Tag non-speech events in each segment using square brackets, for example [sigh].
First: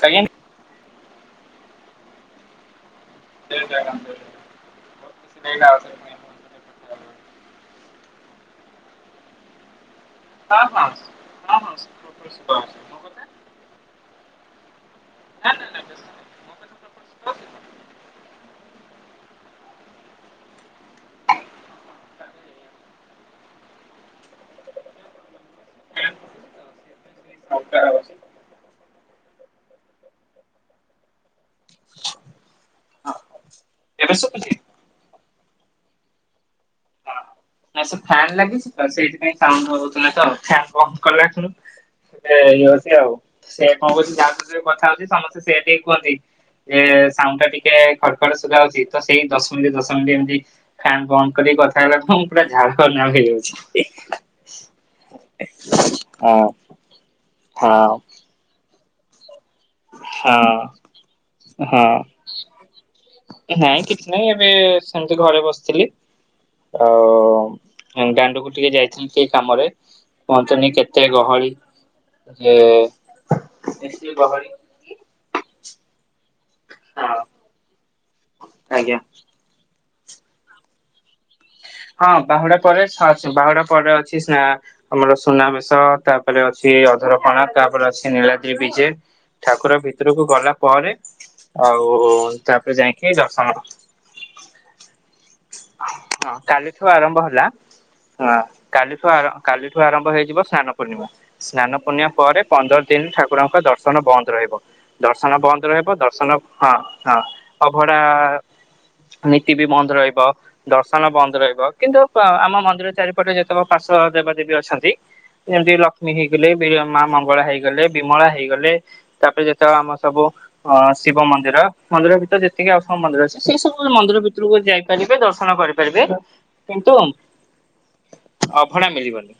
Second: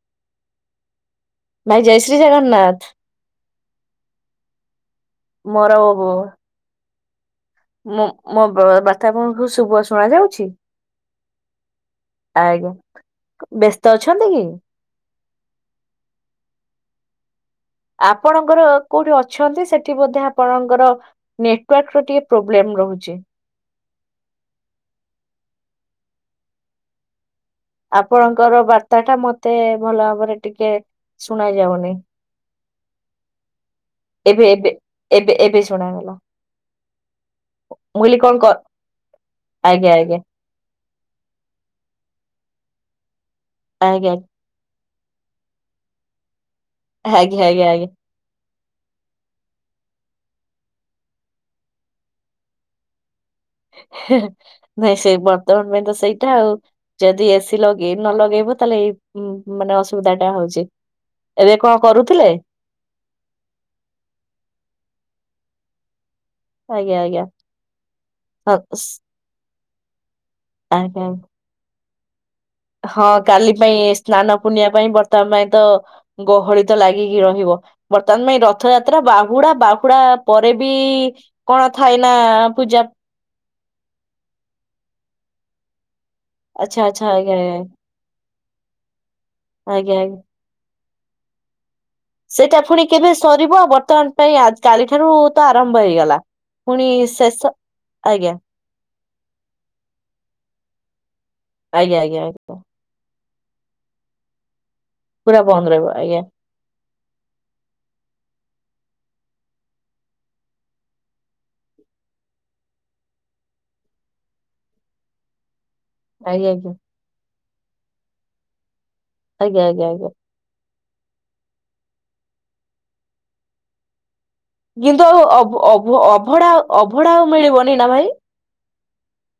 କାଇଁ? ଭାଇ ଜୟ ଶ୍ରୀ ଜଗନ୍ନାଥ। [unintelligible] ଯାଉଛି ମରାଓ ବ। ମୁଁ ମୋ ବାର୍ତ୍ତା ଆପଣଙ୍କୁ ଶୁଭ ଶୁଣା ଯାଉଛି? ହଁ ହଁ ଶୁ ଆଜ୍ଞା! ବ୍ୟସ୍ତ ଅଛନ୍ତି କି? ନା-ନା-ନା ବ୍ୟସ୍ତ ନାହିଁ, ମୋ କଥା ଆପଣଙ୍କୁ ଶୁଭା ଯାଉଛି ତ? ଆପଣଙ୍କର କୋଉଠି ଅଛନ୍ତି ସେଠି ବୋଧେ ଆପଣଙ୍କର ନେଟୱାର୍କ ର ଟିକେ ପ୍ରୋବ୍ଲେମ୍। ରହୁଚି। ଯାଉଛି ତ? ଆପଣଙ୍କର ବାର୍ତ୍ତାଟା ମତେ ଭଲ ଭାବରେ ଟିକେ ଶୁଣା ଯାଉନି। [unintelligible] ଏବେ ଶୁଭୁଛି? ଏବେ ଏବେ ଶୁଣାଗଲା। ନା ସେ ମୁଁ କହିଲି ଫ୍ଯାନ୍ କଣ କ ଲାଗିଛି ତ, ସେଇଥ ପାଇଁ ସାଉଣ୍ଡ ଆଜ୍ଞା ହଉଥିଲା ଆଜ୍ଞା ତ ଫ୍ଯାନ୍ ବନ୍ଦ୍ କଲା ଶୁଣୁ ଇଏ ହଉଚି ଆଉ ସେ କଣ ଆଜ୍ଞା କରୁଛି ଯାହା ସାଙ୍ଗରେ କଥା ହଉଚି ସମସ୍ତେ ସେଇଆ ବି କୁହନ୍ତି, ଯେ ସାଉଣ୍ଡ ଆଜ୍ଞା ଟା ଆଜ୍ଞା ଟିକେ ଆଜ୍ଞା ଖଡ ଖଡ ଶୁଭା ଯାଉଛି ତ ସେଇ ଦଶ ମିନିଟ୍ ଦଶ ମିନିଟ୍ ଏମତି ଫ୍ୟାନ୍ ବନ୍ଦ କରି କଥା ହେବାଠଉଁ, ମୁଁ ପୁରା ଝାଳ ନାଳ ହେଇ ଯାଉଛି। ହେ-ହେ ନାଇଁ ସେଇ ବର୍ତ୍ତମାନ ପାଇଁ ତ ସେଇଟା ହଁ ଆଉ ଯଦି ଏ ସି ହଁ ଲଗେଇ ନ ଲଗେଇବ ତାହେଲେ ଏ ଉଁ। ମାନେ ଅସୁବିଧା ଟା ହଁ ହଉଛି ଏବେ କଣ ହଁ। କରୁଥିଲେ? ନାଇଁ କିଛି ନାହିଁ ଏବେ ସେମିତି ଘରେ ବସି ଆଜ୍ଞା ଆଉ ଆଜ୍ଞା ଦାଣ୍ଡଆଡକୁ ହଁ ଟିକେ ସ୍ ଯାଇଥିଲି ସେ କାମରେ। କୁହନ୍ତୁନି କେତେ ଆଜ୍ଞା। ଗହଳି? ଯେ ହଁ କାଲି ପାଇଁ ବେଶୀ ସ୍ନାନ ଗହଳି ପୂର୍ଣ୍ଣିମା। ପାଇଁ ବର୍ତ୍ତମାନ ପାଇଁ ତ ଗହଳି ତ ହଁ ଲାଗିକି ରହିବ। ବର୍ତ୍ତମାନ ପାଇଁ ଆଜ୍ଞା ରଥଯାତ୍ରା ବାହୁଡା ବାହୁଡା ପରେ ବି କଣ ଥାଏ ନା ହଁ ବାହୁଡା ପୂଜା ପରେ [unintelligible] ବାହୁଡା ପରେ ଅଛି ସ୍ନା ଆମର ସୁନାବେଶ ତା ତାପରେ ଅଛି ଆଚ୍ଛା ଆଚ୍ଛା ଆଜ୍ଞା ଅଧରପଣା ଆଜ୍ଞା ତାପରେ ଅଛି ନୀଳାଦ୍ରି ବିଜେ ଠାକୁର ଆଜ୍ଞା ଆଜ୍ଞା। ଭିତରକୁ ଗଲା ପରେ ଆଉ ସେଇଟା ତାପରେ ପୁଣି କେବେ ଯାଇକି ଦର୍ଶନ ସରିବ ହଁ। ବର୍ତ୍ତମାନ ପାଇଁ କାଲି ଠାରୁ ତ ଆରମ୍ଭ ହେଇଗଲା। କାଲିଠୁ ପୁଣି ଆରମ୍ଭ ଶେଷ ହେଲା। ଆଜ୍ଞା କାଲିଠୁ ଆ କାଲି ଠୁ ଆରମ୍ଭ ହେଇଯିବ ସ୍ନାନ ପୂର୍ଣ୍ଣିମା ସ୍ନାନ ଆଜ୍ଞା ପୂର୍ଣ୍ଣିମା ଆଜ୍ଞା ପରେ ଆଜ୍ଞା ପନ୍ଦର ଦିନ ଠାକୁ ରଙ୍କ ଦର୍ଶନ ବନ୍ଦ ରହିବ ଦର୍ଶନ ବନ୍ଦ ରହିବ ଦର୍ଶନ ହଁ। ହଁ ଅଭଡା ନୀତି ବି ବନ୍ଦ ରହିବ ଦର୍ଶନ ବନ୍ଦ ରହିବ କିନ୍ତୁ ଆମ ମନ୍ଦିରରେ ଚାରିପଟେ ଯେତେକ ପାର୍ଷ ଦେବାଦେବୀ ଅଛନ୍ତି ଯେମିତି ଲ କ୍ଷ୍ମୀ ଆଜ୍ଞା ହେଇଗଲେ ଆଜ୍ଞା ମା ମଙ୍ଗଳା ହେଇଗଲେ ବିମଳା ହେଇଗଲେ ତାପରେ ଆଜ୍ଞା ଯେତେକ ଆଜ୍ଞା ଆମର ଆଜ୍ଞା। ସବୁ। ହଁ ଶିବ ମନ୍ଦିର ମନ୍ଦିର ଭିତରେ ଯେତିକି ଆଉ ମନ୍ଦିର ଅଛି ସେଇ ସବୁ ମନ୍ଦିର ଭିତ ରୁକୁ କିନ୍ତୁ ଯାଇପାରିବେ ଆଉ ଦର୍ଶନ ଅଭ ଅଭ କରିପାରିବେ। ଅଭଢା କିନ୍ତୁ ଅଭଢା ଆଉ ମିଳିବନି ନା ଭାଇ? ଅଭଢା ମିଳିବନି।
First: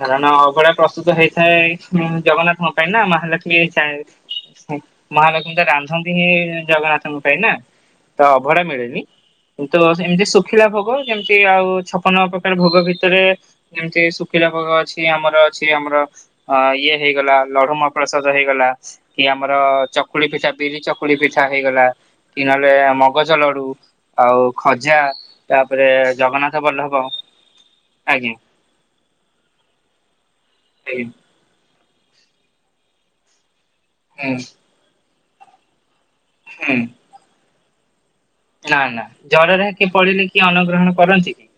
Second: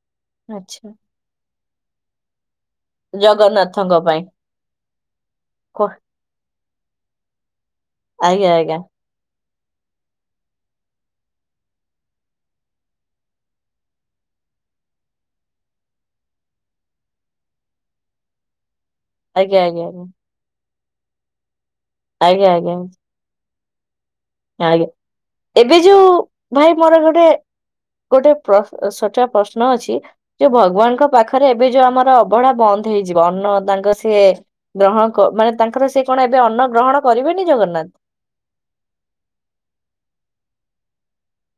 କାରଣ ଅବଢ଼ା ଆଚ୍ଛା ପ୍ରସ୍ତୁତ ହେଇଥାଏ। ହଁ ଜଗନ୍ନାଥଙ୍କ ପାଇଁ ନା ମହାଲକ୍ଷ୍ମୀ ଜଗନ୍ନାଥଙ୍କ ପାଇଁ [unintelligible] ମହାଲକ୍ଷ୍ମୀ କ ରାନ୍ଧନ୍ତି ହିଁ ଜଗନ୍ନାଥଙ୍କ ପାଇଁ ନା ତ ଆଜ୍ଞା ଅଭଢା ଆଜ୍ଞା ମିଳେନି କିନ୍ତୁ ଏମିତି ଶୁଖିଲା ଭୋଗ ଯେମତି ଆଉ ଛପନ ପ୍ରକାର ଭୋଗ ଭିତରେ ଯେମିତି ଶୁଖିଲା ଭୋଗ ଅଛି ଆମର ଅଛି ଆମର ଅ ଇଏ ହେଇଗଲା ଲଢୁମା ପ୍ରସାଦ ହେଇଗଲା। କି ଆମର ଆଜ୍ଞା ଆଜ୍ଞା ଚକୁଳି ପିଠା ବିରି ଚକୁଳି ପିଠା ହେଇଗଲା କି ଆଜ୍ଞା ନହେଲେ ଆଜ୍ଞା ଆଜ୍ଞା ମଗଜ ଲଡୁ। ଆଉ ଆଜ୍ଞା ଖଜା ତା ଏବେ ଯୋଉ ଭାଇ ମୋର ଗୋଟେ ଗୋଟେ ଆଜ୍ଞା। ସଚଆ ପ୍ରଶ୍ନ ଅଛି ଯୋଉ ହୁଁ ଭଗବାନଙ୍କ ପାଖରେ ଏବେ ଯୋଉ ଆମର ଅବଢା ବନ୍ଦ ହେଇଯିବ ଅନ୍ନ ତାଙ୍କ ସେ ହୁଁ ଗ୍ରହଣ ମାନେ ତାଙ୍କର ସେ କଣ ଏବେ ଅନ୍ନ ଗ୍ରହଣ କରିବେନି ଜଗନ୍ନାଥ? ନା ନା ଜରରେ କିଏ ପଡ଼ିଲେ କିଏ ଅନ୍ନଗ୍ରହଣ କରନ୍ତି କି?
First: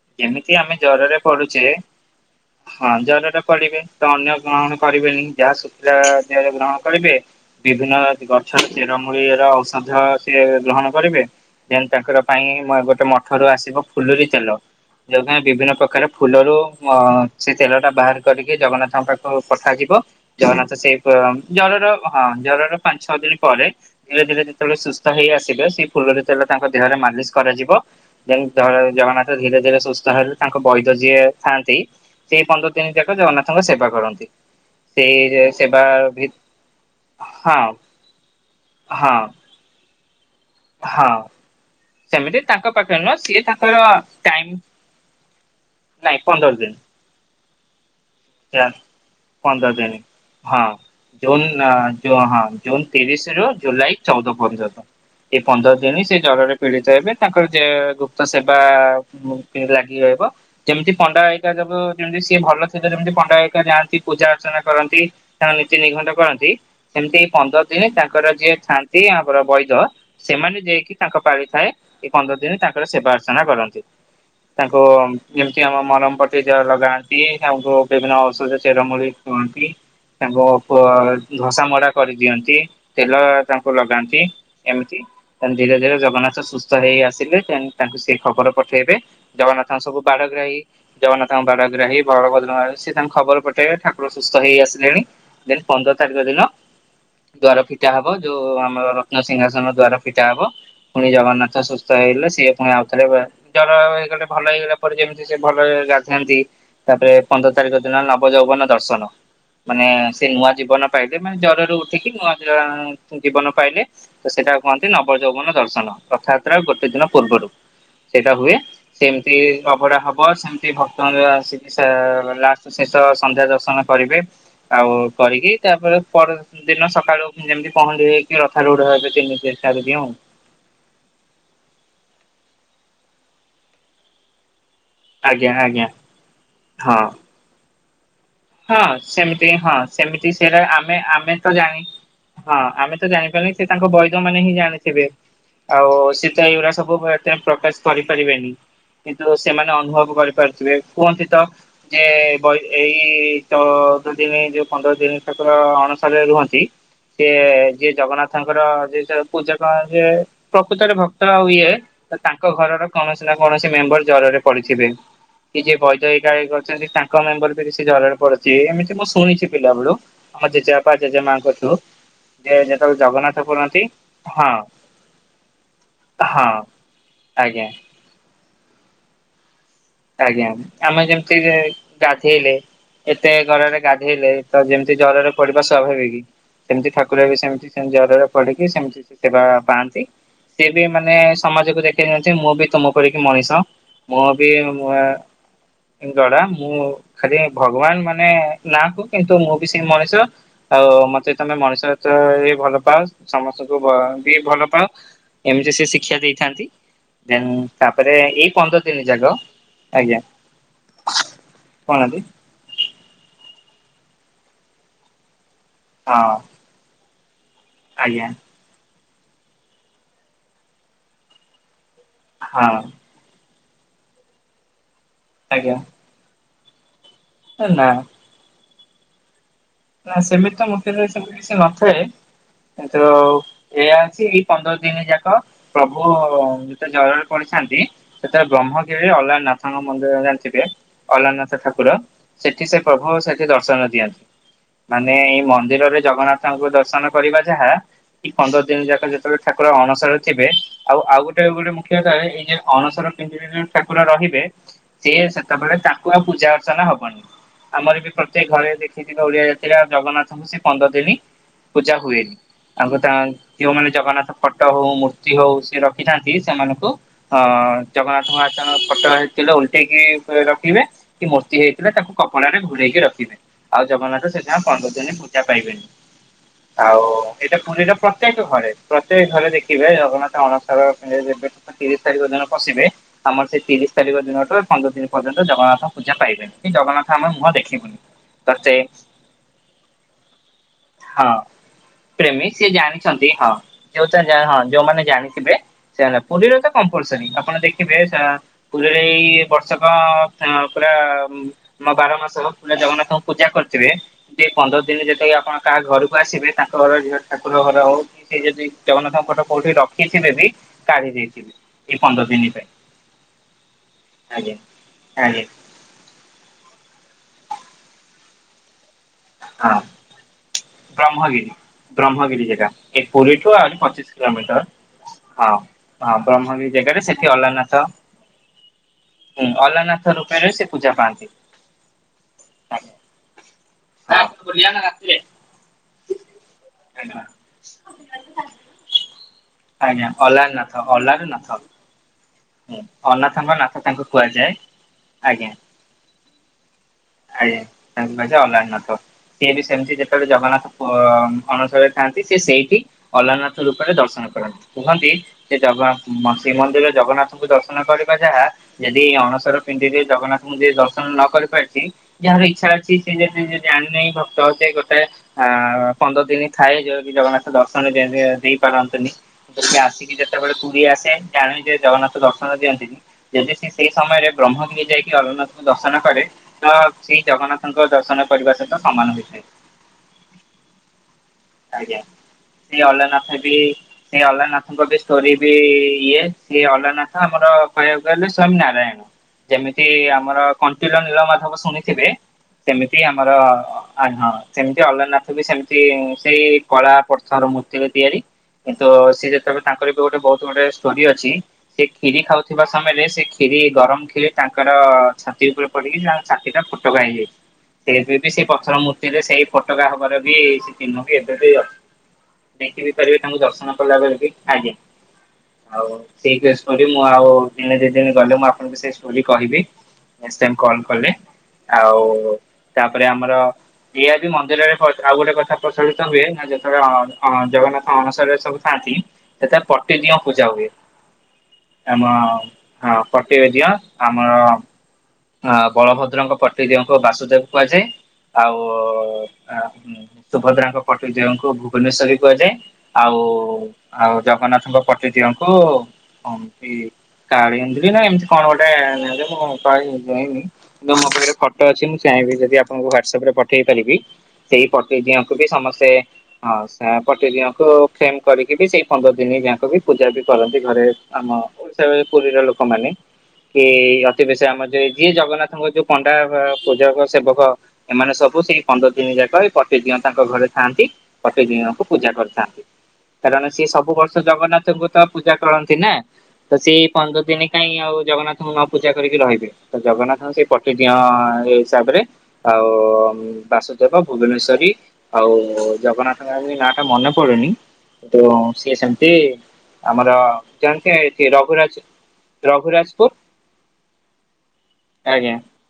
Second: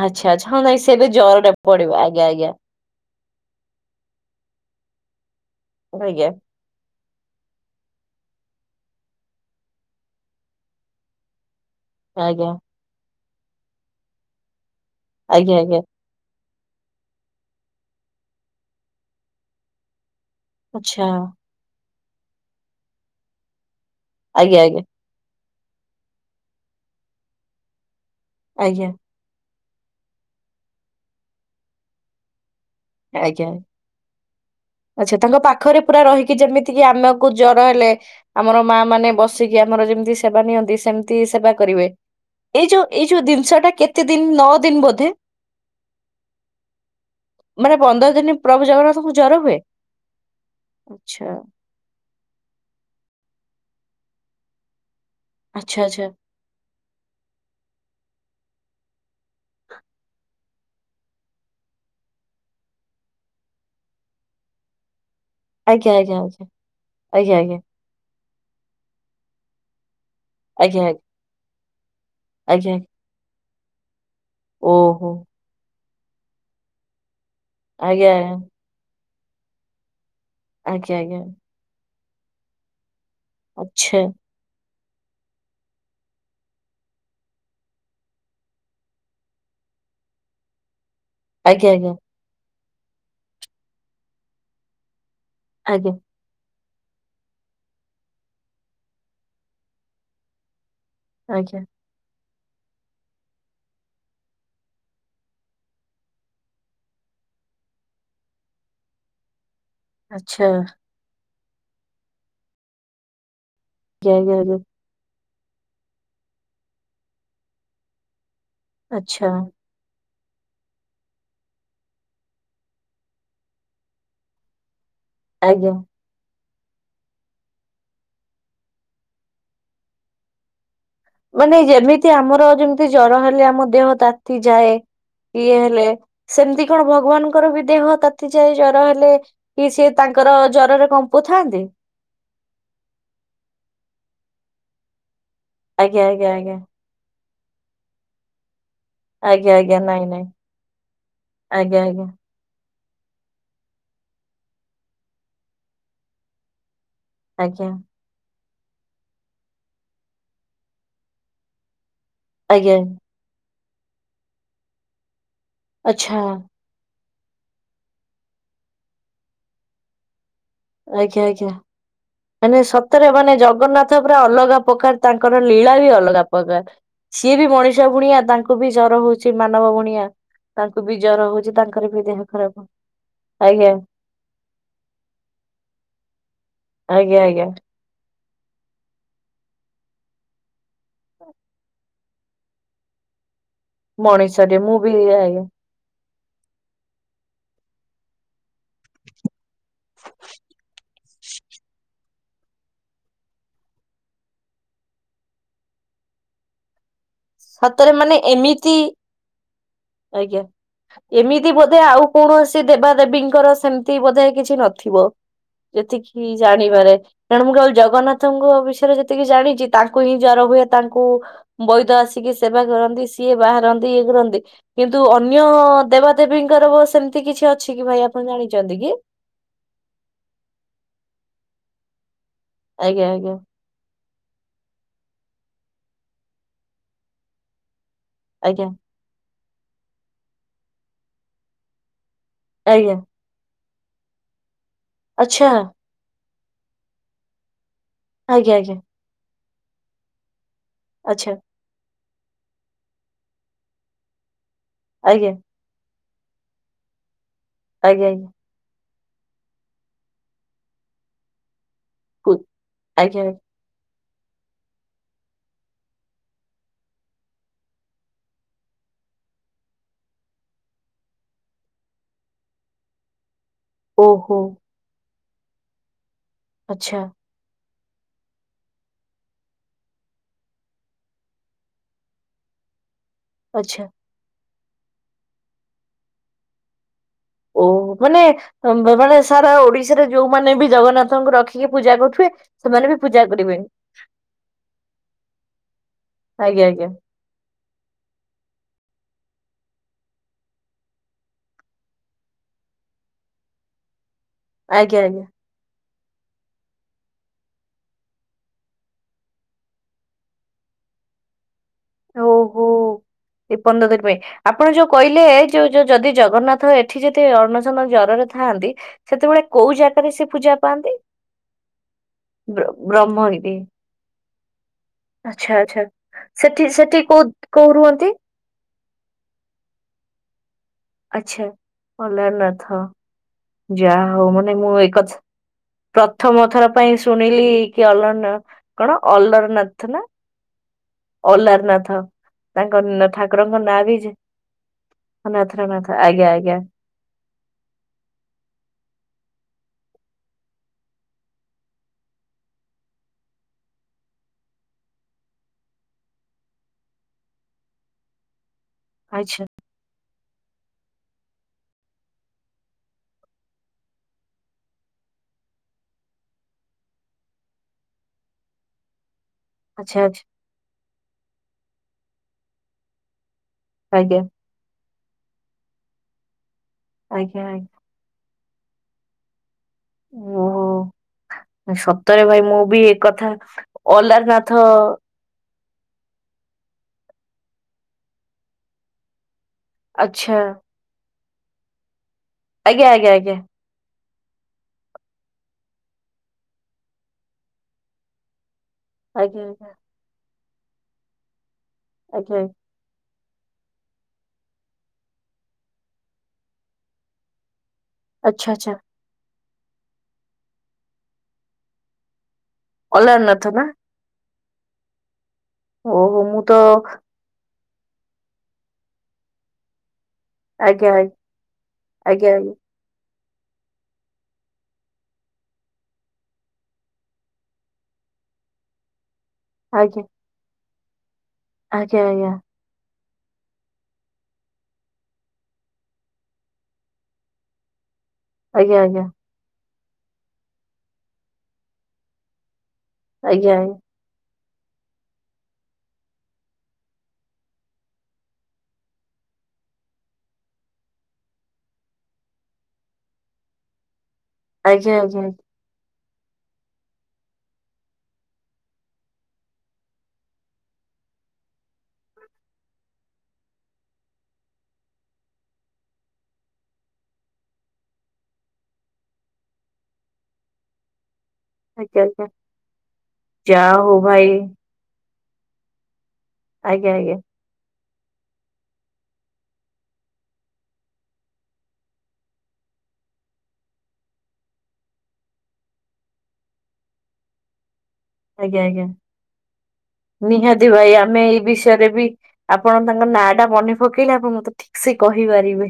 ଆଚ୍ଛା ଆଚ୍ଛା ଯେମିତି ହଁ ଆମେ ନାଇଁ ସେ ଏବେ ଜରରେ ପଡୁଛେ ପଡିବ ଆଜ୍ଞା ହଁ ଜରରେ ପଡିବେ ତ ଅନ୍ନ ଗ୍ରହଣ କରିବେନି ଯାହା ଶୁଖିଲା ଆଜ୍ଞା ଯାହା ଗ୍ରହଣ କରିବେ। ବିଭିନ୍ନ ଗଛ ଚେରମୂଳି ର ଔଷଧ ସିଏ ଗ୍ରହଣ କରିବେ। ଯେନ୍ ତାଙ୍କର ଆଜ୍ଞା ପାଇଁ ଗୋଟେ ମଠ ର ଆସିବ ଫୁଲୁରି ତେଲ। ଯୋଉ ପାଇଁ ଆଜ୍ଞା ଆଜ୍ଞା ବିଭିନ୍ନ ଆଜ୍ଞା ପ୍ରକାର ଫୁଲରୁ ସେ ତେଲ ଟା ବାହାର କରିକି ଜଗନ୍ନାଥଙ୍କ ପାଖକୁ ପଠାଯିବ। ଜଗନ୍ନାଥ ସେ ଆଚ୍ଛା ଜରର ହଁ ଜରର ପାଞ୍ଚ ଛଅ ଦିନ ପରେ ଧୀରେ ଧୀରେ ଆଜ୍ଞା ଯେତେବେଳେ ଆଜ୍ଞା ସୁସ୍ଥ ହେଇ ଆସିବେ ସେଇ ଫୁଲୁରି ତେଲ ତାଙ୍କ ଦେହରେ ମାଲିସ କରାଯିବ। ଯେ ଆଜ୍ଞା ଜଗନ୍ନାଥ ଧୀରେ ଧୀରେ ସୁସ୍ଥ ହେଲେ ତାଙ୍କ ବୈଦ ଯିଏ ଥାଆନ୍ତି ସେଇ ପନ୍ଦ ତିନି ଯାକ ଆଜ୍ଞା ଜଗନ୍ନାଥଙ୍କ ସେବା କରନ୍ତି। ଆଚ୍ଛା ତାଙ୍କ ସେଇ ପାଖରେ ସେବା ପୁରା ଭି ରହିକି ଯେମିତିକି ଆମକୁ ହଁ ଜର ହେଲେ ଆମର ମା ମାନେ ହଁ ବସିକି ଆ ଆମର ଯେମିତି ସେବା ନିଅନ୍ତି ହଁ ସେମିତି ସେବା କରିବେ। ସେମିତି ତାଙ୍କ ଏଇ ଯୋଉ ପାଖରେ ଏଇ ନୁହଁ ଯୋଉ ସିଏ ଜିନିଷଟା ତାଙ୍କର କେତେ ଦିନ ଟାଇମ ନଅ ଦିନ ବୋଧେ? ନାଇଁ ପନ୍ଦର ଦିନ। ମାନେ ପନ୍ଦର ଦିନ ପ୍ରଭୁ ଜଗନ୍ନାଥଙ୍କୁ ଜର ହୁଏ? ପନ୍ଦର ଦିନ ହଁ ଆଚ୍ଛା ଜୁନ ହଁ ଜୁନ ତିରିଶି ରୁ ଜୁଲାଇ ଚଉଦ ପର୍ଯ୍ୟନ୍ତ। ଏ ପନ୍ଦର ଆଚ୍ଛା ଦିନ ସେ ଆଚ୍ଛା ଜରରେ ପୀଡିତ ହେବେ ତାଙ୍କର ଯେ ଗୁପ୍ତ ସେବା ଲାଗି ରହିବ ଯେମିତି ପଣ୍ଡା ହେ଼ଇକା ସବୁ ଯେମତି ସିଏ ଭଲ ସେ ଯେମିତି ପଣ୍ଡାହାରିକା ଯାଆନ୍ତି ପୂଜା ଅର୍ଚ୍ଚନା କରନ୍ତି। ତାଙ୍କ ନୀତି ନିଘଣ୍ଟ ଆଜ୍ଞା କରନ୍ତି ସେମିତି ଆଜ୍ଞା ଆଜ୍ଞା ଆଜ୍ଞା ପନ୍ଦର ଦିନ ତାଙ୍କର ଯିଏ ଥାଆନ୍ତି ଆମର ବୈଦ। ସେମାନେ ଆଜ୍ଞା ଆଜ୍ଞା ଆଜ୍ଞା ଆଜ୍ଞା ଯିଏକି ତାଙ୍କ ପାଳିଥାଏ ଏ ପନ୍ଦର ଦିନ ଆଜ୍ଞା। ତାଙ୍କର ସେବା ଅର୍ଚନା କରନ୍ତି। ତାଙ୍କୁ ଓହୋ ଯେମିତି ଆମ ମରମପଟି ଯ ଲଗାନ୍ତି ତାଙ୍କୁ ଆଜ୍ଞା ବିଭିନ୍ନ ଔଷଧ ଚେରମୂଳି କୁହନ୍ତି ତାଙ୍କୁ ଆଜ୍ଞା ଆଜ୍ଞା ଘ-ଘସା ମୋଡା କରିଦିଅନ୍ତି। ତେଲ ତାଙ୍କୁ ଆଚ୍ଛା ଲଗାନ୍ତି। ଏମିତି ଧୀରେ ଧୀରେ ଜଗନ୍ନାଥ ସୁସ୍ଥ ହେଇ ଆସିଲେ ଦେନ୍ ତାଙ୍କୁ ସେ ଖବର ପଠେଇବେ ଜଗନ୍ନାଥ ସବୁ ବାଡଗ୍ରାହି ଜଗନ୍ନାଥଙ୍କ ଆଜ୍ଞା ବାରଗ୍ରାହୀ ବରଭଦ୍ର ସେ ତାଙ୍କ ଖବର ପଠେଇବେ ଠାକୁର ସୁସ୍ଥ ହେଇ ଆସିଲେଣି। ଦେନ ଆଜ୍ଞା ପନ୍ଦର ତାରିଖ ଦିନ ଦ୍ଵାର ଫିଟା ହବ ଯୋଉ ଆମର ରତ୍ନସିିଂହାସନ ଦ୍ଵାର ଫିଟା ହବ। ପୁଣି ଜଗନ୍ନାଥ ଆଜ୍ଞା ଆଜ୍ଞା ସୁସ୍ଥ ହେଇଲେ ସଁ ସିଏ ପୁଣି ଆଉଥରେ ଜର ହେଇଗଲେ ଭଲ ହେଇଗଲା ପରେ ଯେମିତି ସେ ଭଲ ରେ ଗାଧାନ୍ତି ତାପରେ ପନ୍ଦର ତାରିଖ ଦିନ ନବ ଯୌବନ ଦର୍ଶନ, ମାନେ ସେ ଆଚ୍ଛା ନୂଆ ଜୀବନ ପାଇବେ। ମାନେ ଜ୍ୱରରେ ଉଠିକି ନୂଆ ଦିଅ ଜୀବନ ପାଇଲେ ତ ଆଜ୍ଞା ସେଇଟା କୁହନ୍ତି ନବ ବ ଯୌବନ ଦର୍ଶନ, ରଥଯାତ୍ରା ଗୋଟେ ଦିନ ପୂର୍ବରୁ ସେଇଟା ହୁଏ। ଆଜ୍ଞା ଆଜ୍ଞା ଆଚ୍ଛା ସେମିତି ଅଭଡ଼ା ହବ, ସେମିତି ଭକ୍ତ ମାନେ ଆସି ସେ ଲାଷ୍ଟ ଶେଷ ସନ୍ଧ୍ୟା ଦର୍ଶନ କରିବେ ଆଉ କରିକି ଆଜ୍ଞା। ତାପରେ ପରେ ଦିନ ସକାଳୁ ଯେମିତି ପହଣ୍ଡି ହେଇକି କି ରଥ ରୋଢ ହେବେ ତିନିତି ଚାରି ଦିଅଁ ଆଉ। ମାନେ ଯେମିତି ଆମର ଯେମିତି ଜର ହେଲେ ଆମ ଦେହ ତାତି ଯାଏ। ଆଜ୍ଞା ଇଏ ଆଜ୍ଞା ହେଲେ, ସେମିତି କଣ ହଁ ଭଗବାନଙ୍କର ବି ଦେହ ତାତିଯାଏ ହଁ ଜର ହେଲେ ସେମିତି କି ହଁ ସିଏ ସେମିତି ତାଙ୍କର ସେଟା ଜରରେ ଆମେ ଆମେ ତ କମ୍ପୁଥାନ୍ତି ଜାଣି ହଁ ଆମେ ତ ଜାଣିପାରିନି ସେ ତାଙ୍କ ବୈଦ ମାନ ହିଁ ଜାଣି ଥିବେ ଆଉ ଆଜ୍ଞା ଆଜ୍ଞା ସେତ ଆଜ୍ଞା। ଏଇଗୁଡା ସବୁ ପ୍ରକାଶ କରିପାରିବେନି। କିନ୍ତୁ ଆଜ୍ଞା ସେମାନେ ଆଜ୍ଞା ନାଇଁ ଅନୁଭବ ନାଇଁ କରିପାରୁଥିବେ, କୁହନ୍ତି ତ ଆଜ୍ଞା ଯେ ଆଜ୍ଞା ବ ଏଇ ଚଉଦ ଦିନ ଯୋଉ ପନ୍ଦର ଦିନ ଠାକୁର ଅଣସରେ ରୁହନ୍ତି ସିଏ ଆଜ୍ଞା ଯିଏ ଜଗନ୍ନାଥ ତାଙ୍କର ଯିଏ ତାର ପୂଜା କରନ୍ତି ପ୍ରକୃତରେ ଭକ୍ତ ଆଉ ଇଏ ତ ତାଙ୍କ ଆଜ୍ଞା ଘରର କୌଣସି ନା କୌଣସି ମେମ୍ବର ଜ୍ଵରରେ ପଡିଥିବେ। କି ଯିଏ ବୈଦ ଆଚ୍ଛା। ଏଗା କରିଛନ୍ତି ତାଙ୍କ ମେମ୍ବର ବି ସେ ଜ୍ୱର ରେ ପଡ଼ିଥିବେ, ଏମିତି ମୁଁ ଶୁଣିଛି ପିଲା ବେଳୁ। ଆମ ଜେଜେବାପା ଆଜ୍ଞା ଜେଜେମା ଆଜ୍ଞା। ଙ୍କ ଠୁ। ମାନେ ସତରେ ମାନେ ଜଗନ୍ନାଥ ପୁରା ହଁ ଅଲଗା ପ୍ରକାର ତାଙ୍କର ଲୀଳା ବି ଅଲଗା ହଁ ପ୍ରକାର। ସିଏ ବି ଆଜ୍ଞା। ମଣିଷ ବୁଣିଆ ତାଙ୍କୁ ବି ଜର ହଉଛି ମାନବ ଭଳି ଲିଆ ଆଜ୍ଞା ତାଙ୍କୁ ବି ଆମେ ଜର ଯେମିତି ହଉଛି ତାଙ୍କର ବି ଦେହ ଗାଧେଇଲେ ଖରାପ। ଏତେ ଆଜ୍ଞା ଗରାରେ ଗାଧେଇଲେ ତ ଯେମିତି ଜ୍ୱରରେ ପଡିବା ସ ସ୍ୱାଭାବିକ ସେମିତି ଆଜ୍ଞା ଠାକୁର ବି ଆଜ୍ଞା। ସେମିତି ସେମିତି ଜରରେ ପଡିକି ସେମିତି ସେ ସେବା ପାଆନ୍ତି। ସିଏ ବି ମାନେ ସମାଜକୁ ଦେଖେଇଦିଅନ୍ତି ମୁଁ ବି ତୁମ ପରିକି ମଣିଷ। ମଣିଷଟି ମୁଁ ବି ଆଜ୍ଞା ଆଜ୍ଞା। ଗଢ଼ା ମୁଁ ଖାଲି ଭଗବାନ ମାନେ ନା କୁ କିନ୍ତୁ ମୁଁ ବି ସେ ମଣିଷ, ଆଉ ତ ମତେ ତମେ ମଣିଷତ ବି ଭଲ ପାଅ ସମସ୍ତଙ୍କୁ ବି ଭଲ ପାଅ। ଏମିତି ସେ ଶିକ୍ଷା ଦେଇଥାନ୍ତି, ଦେନ ସତରେ ତାପରେ ମାନେ ଏଇ ଏମିତି ପନ୍ଦର ଦିନ ଯାକ ଆଜ୍ଞା ଏମିତି ବୋଧେ ଆଉ କହୁନାହାନ୍ତି। କୌଣସି ଦେବାଦେବୀଙ୍କ ଙ୍କର ସେମିତି ବୋଧେ କିଛି ନଥିବ ଯେତିକି ହଁ ଜାଣିବାରେ। ତେଣୁ ମୁଁ କେବଳ ଆଜ୍ଞା ଜଗନ୍ନାଥଙ୍କ ବିଷୟରେ ଯେତିକି ଜାଣିଛି ତାଙ୍କୁ ହିଁ ଜର ହୁଏ, ତାଙ୍କୁ ବୈଦ ଆସି ସିକି ସେବା ହଁ କରନ୍ତି ସିଏ ବାହାରନ୍ତି ଇଏ କରନ୍ତି କିନ୍ତୁ ଅନ୍ୟ ଆଜ୍ଞା ଦେବାଦେବୀଙ୍କର ସେମିତି ସେମିତି କିଛି ଅଛି ନା କି ଭାଇ ଆପଣ ଜାଣିଛନ୍ତି କି? ନା ସେମିତି ମତରେ ସବୁ କିଛି ନଥାଏ କିନ୍ତୁ ଆଜ୍ଞା ଆଜ୍ଞା ଏଆ ସେଇ ୟେ ପନ୍ଦର ଦିନ ଯାକ ପ୍ରଭୁ ଯେତେ ଜରରେ ପଡିଥାନ୍ତି ସେତବେଳେ ଆଜ୍ଞା ବ୍ରହ୍ମଗିରିରେ ଅଲାରନାଥ ଙ୍କ ମନ୍ଦିର ଜାଣିଥିବେ ଅଲାରନାଥ ଠାକୁର ସେଠି ସେ ଆଜ୍ଞା ପ୍ରଭୁ ସେଠି ଦର୍ଶନ ଦିଅନ୍ତି, ମାନେ ଏଇ ଆଚ୍ଛା ମନ୍ଦିରରେ ଜଗନ୍ନାଥ ତାଙ୍କୁ ଦର୍ଶନ କରିବା ଯାହା, କି ଆଜ୍ଞା ପନ୍ଦର ଆଜ୍ଞା ଦିନ ଯାକ ଯେତେବେଳେ ଠାକୁର ଅଣସରେ ଥିବେ ଆଉ ଆଉ ଆଚ୍ଛା ଗୋଟେ ଗୋଟେ ମୁଖ୍ୟ କାରଣ ଏଇ ଯେ ଅଣସର ପିଞ୍ଜୁରି ରେ ଠାକୁର ରହିବେ ସିଏ ଆଜ୍ଞା ସେତେବେଳେ ତାଙ୍କୁ ଆଉ ପୂଜା ଅର୍ଚ୍ଚନା ହବନି ଆମର ଆଜ୍ଞା ବି ଆଜ୍ଞା ପ୍ରତ୍ୟକ ଘରେ ଦେଖ ସେଥି ଓଡିଆ ଯାତିଗା ଜଗନ୍ନାଥଙ୍କୁ ସେ ପନ୍ଦର ଦିନି। ପୂଜା ହୁଏନି ତାଙ୍କୁ ଆଜ୍ଞା ତାଙ୍କୟଃ ମାନେ ଜଗନ୍ନାଥ ଫଟୋ ହଉ ମୂର୍ତ୍ତି ହଉ ସେ ରଖିଥାନ୍ତି ସେମାନଙ୍କୁ ହଁ ଜଗନ୍ନାଥ ମହାଚୟଣ ଫଟୋଇ ସେଲ ଉଲଟେଇକି ପୁରା ରଖିବେ କି ମୂର୍ତ୍ତି ହେଇଥିଲା ତାକୁ କପଡା ରେ ଘୋଡେଇକି ରଖିବେ। ଆଉ ଜଗନ୍ନାଥ ଓହୋ ସେ ପୂଜନୀ ପୂଜା ପାଇବେନି ଆଚ୍ଛା ଆଉ ଏଇଟା। ପୁରୀ ର ପ୍ରତ୍ୟେକ ଘରେ ପ୍ରତ୍ୟେକ ଘରେ ଦେଖିବେ ଜଗନ୍ନାଥ ଅଣସର ଘରେ ଯେବେ ତିରିଶ ତାରିଖ ଦିନ ପଶି ଥିବେ ଆମର ସେଇ ଆଚ୍ଛା ତିରିଶ ତାରିଖ ଦିନଠୁ ପନ୍ଦର ଦିନ ପର୍ଯ୍ୟନ୍ତ ଜଗନ୍ନାଥ ପୂଜା ପାଇବେନି କି ଜଗନ୍ନାଥ ଆମେ ମୁହଁ ଓ ଦେଖିବୁନି। ମାନେ ତ ସେ ମାନେ ଓଡିଶାରେ ଯୋଉମାନେ ବି ଜଗନ୍ନାଥଙ୍କୁ ହଁ ରଖିକି ପୂଜା କରୁଥିବେ ପ୍ରେମୀ ସିଏ ସେମାନେ ବି ପୂଜା ଜାଣିଛନ୍ତି ହଁ କରିବେନି। ଯୋଉଟା ଯା ହଁ ଯୋଉମାନେ ଜାଣିଥିବେ ସେମାନେ ପୁରୀର ତ ଆଜ୍ଞା ଆଜ୍ଞା କମ୍ପଲସରୀ ଆପଣ ଦେଖ ଥିବେ ପୁରରେ ଏଇ ବର୍ଷକ ପୁରା ବାର ମାସ ପ ଜଗନ୍ନାଥଙ୍କୁ ପୂଜା କରିଥିବେ ଦ ପନ୍ଦର ଦିନ ଆଜ୍ଞା ଆଜ୍ଞା ଯେତିେକି ଆପଣ କାହା ଘରକୁ ଆସିବେ ତାଙ୍କ ଘର ଝିଅ ଠାକୁର ଘର ହଉ କି ସେ ଯଦି ଜଗନ୍ନାଥଙ୍କ ଫଟୋ କୋଉଠି ରଖିଥିବେ ବି କାଡି ଏଇ ପନ୍ଦର ଦିନ ପାଇଁ। ପନ୍ଦର ଦିନ ପାଇଁ ଆଜ୍ଞା ଆପଣ ଯୋଉ କହିଲେ ଆଜ୍ଞା ଯୋଉ ଯୋଉ ଯଦି ଜଗନ୍ନାଥ ଏଠି ଯି ଅର୍ଣସନ ଜରେ ଥାଆନ୍ତି ସେତେବେଳେ ହଁ କୋଉ ଜାଗାରେ ସେ ପୂଜା ପାଆନ୍ତି? ବ୍ରହ୍ମଗିରି ବ୍ରହ୍ମଗିରି ବ୍ର ଜାଗା ଏ ବ୍ରହ୍ମଗିରି ପୁରୀଠୁ ଆହୁରି ପଚିଶ କିଲୋମିଟର। ହଁ ଆଚ୍ଛା ଆଚ୍ଛା। ହଁ ସେଠି ବ୍ରହ୍ମବ ଜାଗାରେ କୋଉ ସେଠି କୋଉ ଅଲାନାଥ ରୁହନ୍ତି ହଁ ଅଲାନଥ ରୂପ ର ସେ ପୂଜା ପାଆନ୍ତି। ଆଛା ଓଲରନାଥ। ଯା ହଉ ମାନେ ମୁଁ ଏକଥା। ପ୍ରଥମ ଥର ପାଇଁ ଶୁଣିଲି କି ଅର କଣ ଅଲରନାଥ ନା? ଆଜ୍ଞା ଅଲାରନାଥ ଅଲାରନାଥ। ଅଲାର ନାଥ ହୁଁ ତାଙ୍କ ଅନାଥଙ୍କ ଠାକୁରଙ୍କ ନାଥ ନାଁ ବି ତାଙ୍କୁ ଯେ କୁହାଯାଏ ଆଜ୍ଞା। [unintelligible] ଆଜ୍ଞା ଆଜ୍ଞା। ଆଜ୍ଞା ତାଙ୍କ ବାଯେ ଅଲାକନାଥ। ସିଏ ବି ସେମିତି ଯେତେବେଳେ ଜଗନ୍ନାଥ ଅନୁସରରେ ଥାନ୍ତି ସେି ସେଇଠି ଅଲନାଥ ରୂପରେ ଦର୍ଶନ ନ୍ତି କୁହନ୍ତି ଶ୍ରୀଜଗନ୍ନାଥ ଶ୍ରୀମନ୍ଦିରରେ ଜଗନ୍ନାଥଙ୍କୁ ଦର୍ଶନ କରିବା ଯାହା ଯଦି ଆଚ୍ଛା ଅଣସର ପିଣ୍ଡିରେ ଜଗନ୍ନାଥଙ୍କୁ ଯିଏ ଦର୍ଶନ ନ କରିପାରିଛି? ଯାହାର ଇଚ୍ଛା ଅଛି ସେ ଯେ ଜାଣିନହି ଭକ୍ତ ଯେ ଗୋଟେ ଆ ପନ୍ଦର ଦିନ ଥାଏ ଯ ଜଗନ୍ନାଥ ଦର୍ଶନ ଦେଇପାରନ୍ତିନି? ସେ ଆଚ୍ଛା ଆସିକି ଆଚ୍ଛା ଯେତେବେଳେ ପୁରୀ ଆସେ ଜାଣୁ ଯେ ଜଗନ୍ନାଥ ଦର୍ଶନ ଦିଅନ୍ତିନି। ଯଦି ସେ ସେଇ ଆଜ୍ଞା ସମୟରେ ବ୍ରହ୍ମଗିରି ଯାଇକି ଅଲନାଥଙ୍କୁ ଦର୍ଶନ କରେ ତ ସେଇ ଆଜ୍ଞା ଆଜ୍ଞା ଜଗନ୍ନାଥଙ୍କ ଦର୍ଶନ କରିବା ସହିତ ସମାନ ହୋଇଥାଏ। ଓଃହୋ। ଆଜ୍ଞା ସତରେ ଭାଇ ମୁଁ ସେଇ ବି ଅଲାରନାଥ ଏକଥା ଅଲାରନାଥ ଏ ଇଏ ସିଏ ଅଲନାଥ ଆମର କହିବାକୁ ଗଲେ ସୋୟଂ ନାରାୟଣ। ଯେମିତି ଆଚ୍ଛା ଆମର କଣ୍ଟିଲ ନୀଳ ମାଧବ ଶୁଣିଥିବେ ଆଜ୍ଞା ସେମିତି ଆଜ୍ଞା ଆମର ଆଜ୍ଞା ଆ ହଁ ସେମିତି ଅଲନାଥ ବି ସେମିତି ସେଇ କଳା ପ୍ରଥର ମୂର୍ତ୍ତିକ ତିଆରି। କିନ୍ତ ସ ଆଜ୍ଞା ଯେତେବେଳେ ତାଙ୍କର ବି ଗୋଟେ ବହୁତ ଗୋଟେ ଷ୍ଟୋରି ଅଛି ସେ ଆଜ୍ଞା କ୍ଷୀରି ଆଜ୍ଞା ଖାଉଥିବା ସମୟରେ ସେ ଖି଼ରି ଗରମ ଖି଼ରି ତାଙ୍କର ଛାତି ଉପରେ ପଡିକି ତାଙ୍କ ଛାତି ଟା ଫୋଟକା ହେଇଯାଇଛି। ସେ ବି ସେ ଆଚ୍ଛା ଆଚ୍ଛା ପଥର ମୂର୍ତ୍ତିରେ ସେଇ ଫୋଟକା ହବରେ ବି ସେ ଚହ୍ନକୁ ଏବେ ବି ଅ ଦେଖି ବିି ପାରିବେ ତାଙ୍କୁ ଅଲାରନାଥ ନା ଦର୍ଶନ କଲା ବଳେ ବି ଆଜ୍ଞା। ଆଉ ଓହୋ ମୁଁ ତ ସେଇଷ୍ଟୋରି ମୁଁ ଆଉ ଦିନେ ଦ ଦିନେ ଗଲେ ମୁଁ ଆପଣଙ୍କୁ ସେଇଷ୍ଟୋରି କହିବି। ସେମେ କଲ ଆଜ୍ଞା କଲେ। ଆଜ୍ଞା ଆଉ ଆଜ୍ଞା ଆଜ୍ଞା ତାପରେ ଆମର। ଏହାୟ ବି ମନ୍ଦିରରେ ଆଉ ଗୋଟେ କଥା ପ୍ରଚଳିତ ହୁଏ ନା ଯେତେବେଳେ ଜଗନ୍ନାଥ ଅନସରରେ ସବୁ ତଥା ପଟି ଆଜ୍ଞା ଦିଅ ପୂଜା ହୁଏ। ଆଜ୍ଞା ଆମ ହ ପଟେଇବେ ଦଅ ଆମର ଆ ବଳଭଦ୍ରଙ୍କ ପଟିଦିଅଙ୍କୁ ବାସୁଦେବ କୁହାଯାଏ ଆଉ। ଆଜ୍ଞା ଆଜ୍ଞା ସୁଭଦ୍ରାଙ୍କ କଟ ଦେଙ୍କୁ ଭୁବନେଶ୍ଵେରୀ ବି କୁହାଯାଏ ଆଉ ଆଜ୍ଞା ଆଉ ଜଗନ୍ନାଥଙ୍କ ପ୍ରତିଟିିଅଙ୍କୁ ହମତି କାଳି ହନ୍ଧି ନା ଏମିତି କଣ ଗୋଟେ ନାଁ ଟେ ମୁଁ କହିବି। ଯାଇନି କିନ୍ତୁ ମୋ ପାଖରେ ଫଟୋ ଅଛି ମୁଁ ଚାହିଁବି ଯଦି ଆପଣଙ୍କୁ ହ୍ୱାଟସଆପ ରେ ପଠେଇ ପାରିବି। ସେଇ ଆଜ୍ଞା ପ୍ରତି ଆଜ୍ଞା ଆଜ୍ଞା ଆଜ୍ଞା ଦିଅକୁ ବି ସମସ୍ତେ ହଁ ସେ ପଟି ଦିଙ୍କୁ ଫେମ କରିକି ବି ସେଇ ପନ୍ଦର ଦିନ ଯାକ ବି ପୂଜା ବି କରନ୍ତି ଘରେ ଆମ ଓଡିଶା ପୁରୀର ଲୋକମାନେ କି ଅତି ବେଶୀ ଆମର ଯି ଯିଏ ଜଗନ୍ନାଥଙ୍କ ଯୋଉ ପଣ୍ଡା ପୂଜକ ସେବକ ଏମାନେ ସବୁ ସେଇ ପନ୍ଦର ଦିନି ଯାକ ପଟି ଦିଅନ୍ତି। ତାଙ୍କ ଘରେ ଥାଆନ୍ତି। ପ୍ [inaudible] ଣଙ୍କୁ ପୂଜା ଆଜ୍ଞା କରିଥାନ୍ତି। କାରଣ ସିଏ ଯାହା ସବୁ ହଉ ବର୍ଷ ଭାଇ ଜଗନ୍ନାଥଙ୍କୁ ତ ପୂଜା କରନ୍ତି ନା। ତ ସେଇ ଆଜ୍ଞା ଆଜ୍ଞା ପନ୍ଦର ଦିନ କାହିଁ ଆଉ ଜଗନ୍ନାଥଙ୍କୁ ନ ପୂଜା କରିକି ରହିବେ? ତ ଜଗନ୍ନାଥଙ୍କ ସେଇ ପଟିଦିଅ ହିସାବରେ ଆଉ ବାସୁଦେବ ଭୁବନେଶ୍ଵରୀ ଆଉ ଜଗନ୍ନାଥଙ୍କ ନାଁ ଟା ମନେ ପଡୁନି କିନ୍ତୁ ଆଜ୍ଞା ସିଏ ଆଜ୍ଞା ସେମତି ନିହାତି ଭାଇ ଆମେ ଏଇ ବିଷୟରେ ବି ଆପଣ ତାଙ୍କ ରଘୁରାଜପୁର ନା ଟା ମନେ ପକେଇଲେ ଆପଣ ତେ ଠିକ ସେ ଆଜ୍ଞା କହିପାରିବେ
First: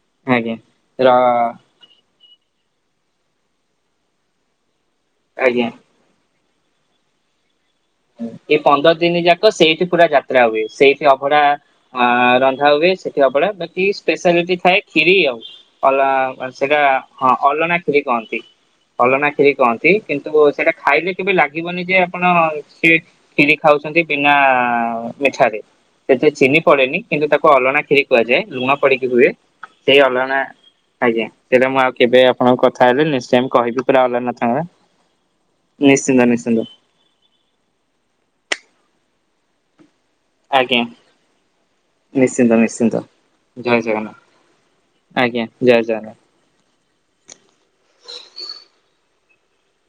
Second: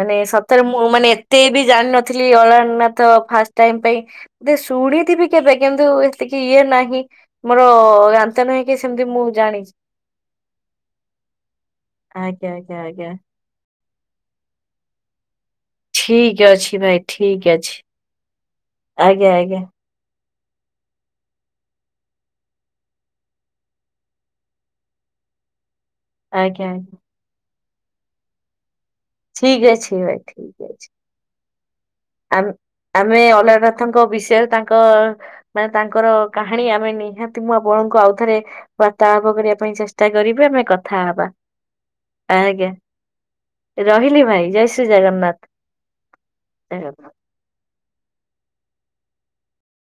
ମାନେ ଆଜ୍ଞା ସତରେ ମୁଁ ମାନେ ର ଏତେ ବି ଜାଣିନି ଥିଲି ଅଲାରନାଥ ଫାଷ୍ଟ ଟାଇମ ପାଇଁ ଶୁଣିଥିବି କେବେ ଆଜ୍ଞା କିନ୍ତୁ ଏତିକି ଇଏ ନାହିଁ। ହ। [inaudible] ଏଇ ପନ୍ଦର ଦିନ ଯାକ ସେଇଠି ପୁରା ଯାତ୍ରା ହୁଏ ସେଇଠି ଅଭଢା ଅ ଆଜ୍ଞା ରନ୍ଧା ଆଜ୍ଞା ହୁଏ ଆଜ୍ଞା ସେଠି ଅଭଢା ବାକି ସ୍ପେଶାଲିଟି ଏ ଖିରି ଆଉ। ଠିକ ଅ ଅଛି ସେଇଟା ଭାଇ ହଁ ଠିକ ଅଛି ଅଲଣା କ୍ଷୀରି କହନ୍ତି ଅଲଣା ଆଜ୍ଞା କ୍ଷିରି ଆଜ୍ଞା। କହନ୍ତି କିନ୍ତୁ ତ ସେଇଟା ଖାଇଲେ କେବେ ଲାଗିବନି ଯେ ଆପଣ ସେଏ କ୍ଷିରି ଖାଉଛନ୍ତି ବିନା ମିଠାରେ ସେତ ଚିନି ଆଜ୍ଞା ଆଜ୍ଞା ପଡେନି କିନ୍ତୁ ତାକୁ ଅଲଣା ଖିରି କୁହାଯାଏ ଲୁଣ ପଡିକି ହୁଏ ଠିକ ସେଇ ଅଛି ଭାଇ ଅଲଣା ଠିକ ଅଛି। ଆଜ୍ଞା ସେଇଟା ମୁଁ ଆଉ କେବେ ଆପଣଙ୍କ କଥା ହେଲେ ଆମେ ନେକ୍ସଟ୍ ଟାଇମ୍ କହିବି ପୁରା ଅଲାରନାଥଙ୍କ ବିଷୟରେ ଅଲରନାଥଙ୍କର ତାଙ୍କ ମାନେ ତାଙ୍କର ନିଶ୍ଚିନ୍ତ ନିଶ୍ଚିନ୍ତ। କାହାଣୀ ଆମେ ନିହାତି ମୁଁ ଆପଣଙ୍କୁ ଆଉଥରେ ବାର୍ତ୍ତାଳାପ କରିବା ପାଇଁ ଚେଷ୍ଟା କରିବି ଆମେ ଆଜ୍ଞା କଥା ହବା। ନିଶ୍ଚିନ୍ତ ଆଜ୍ଞା ନିଶ୍ଚିନ୍ତ। ଜୟ ଜଗନ୍ନାଥ। ରହିଲି ଭାଇ ଜୟ ଶ୍ରୀ ଆଜ୍ଞା ଜୟ ଜଗନ୍ନାଥ ସେ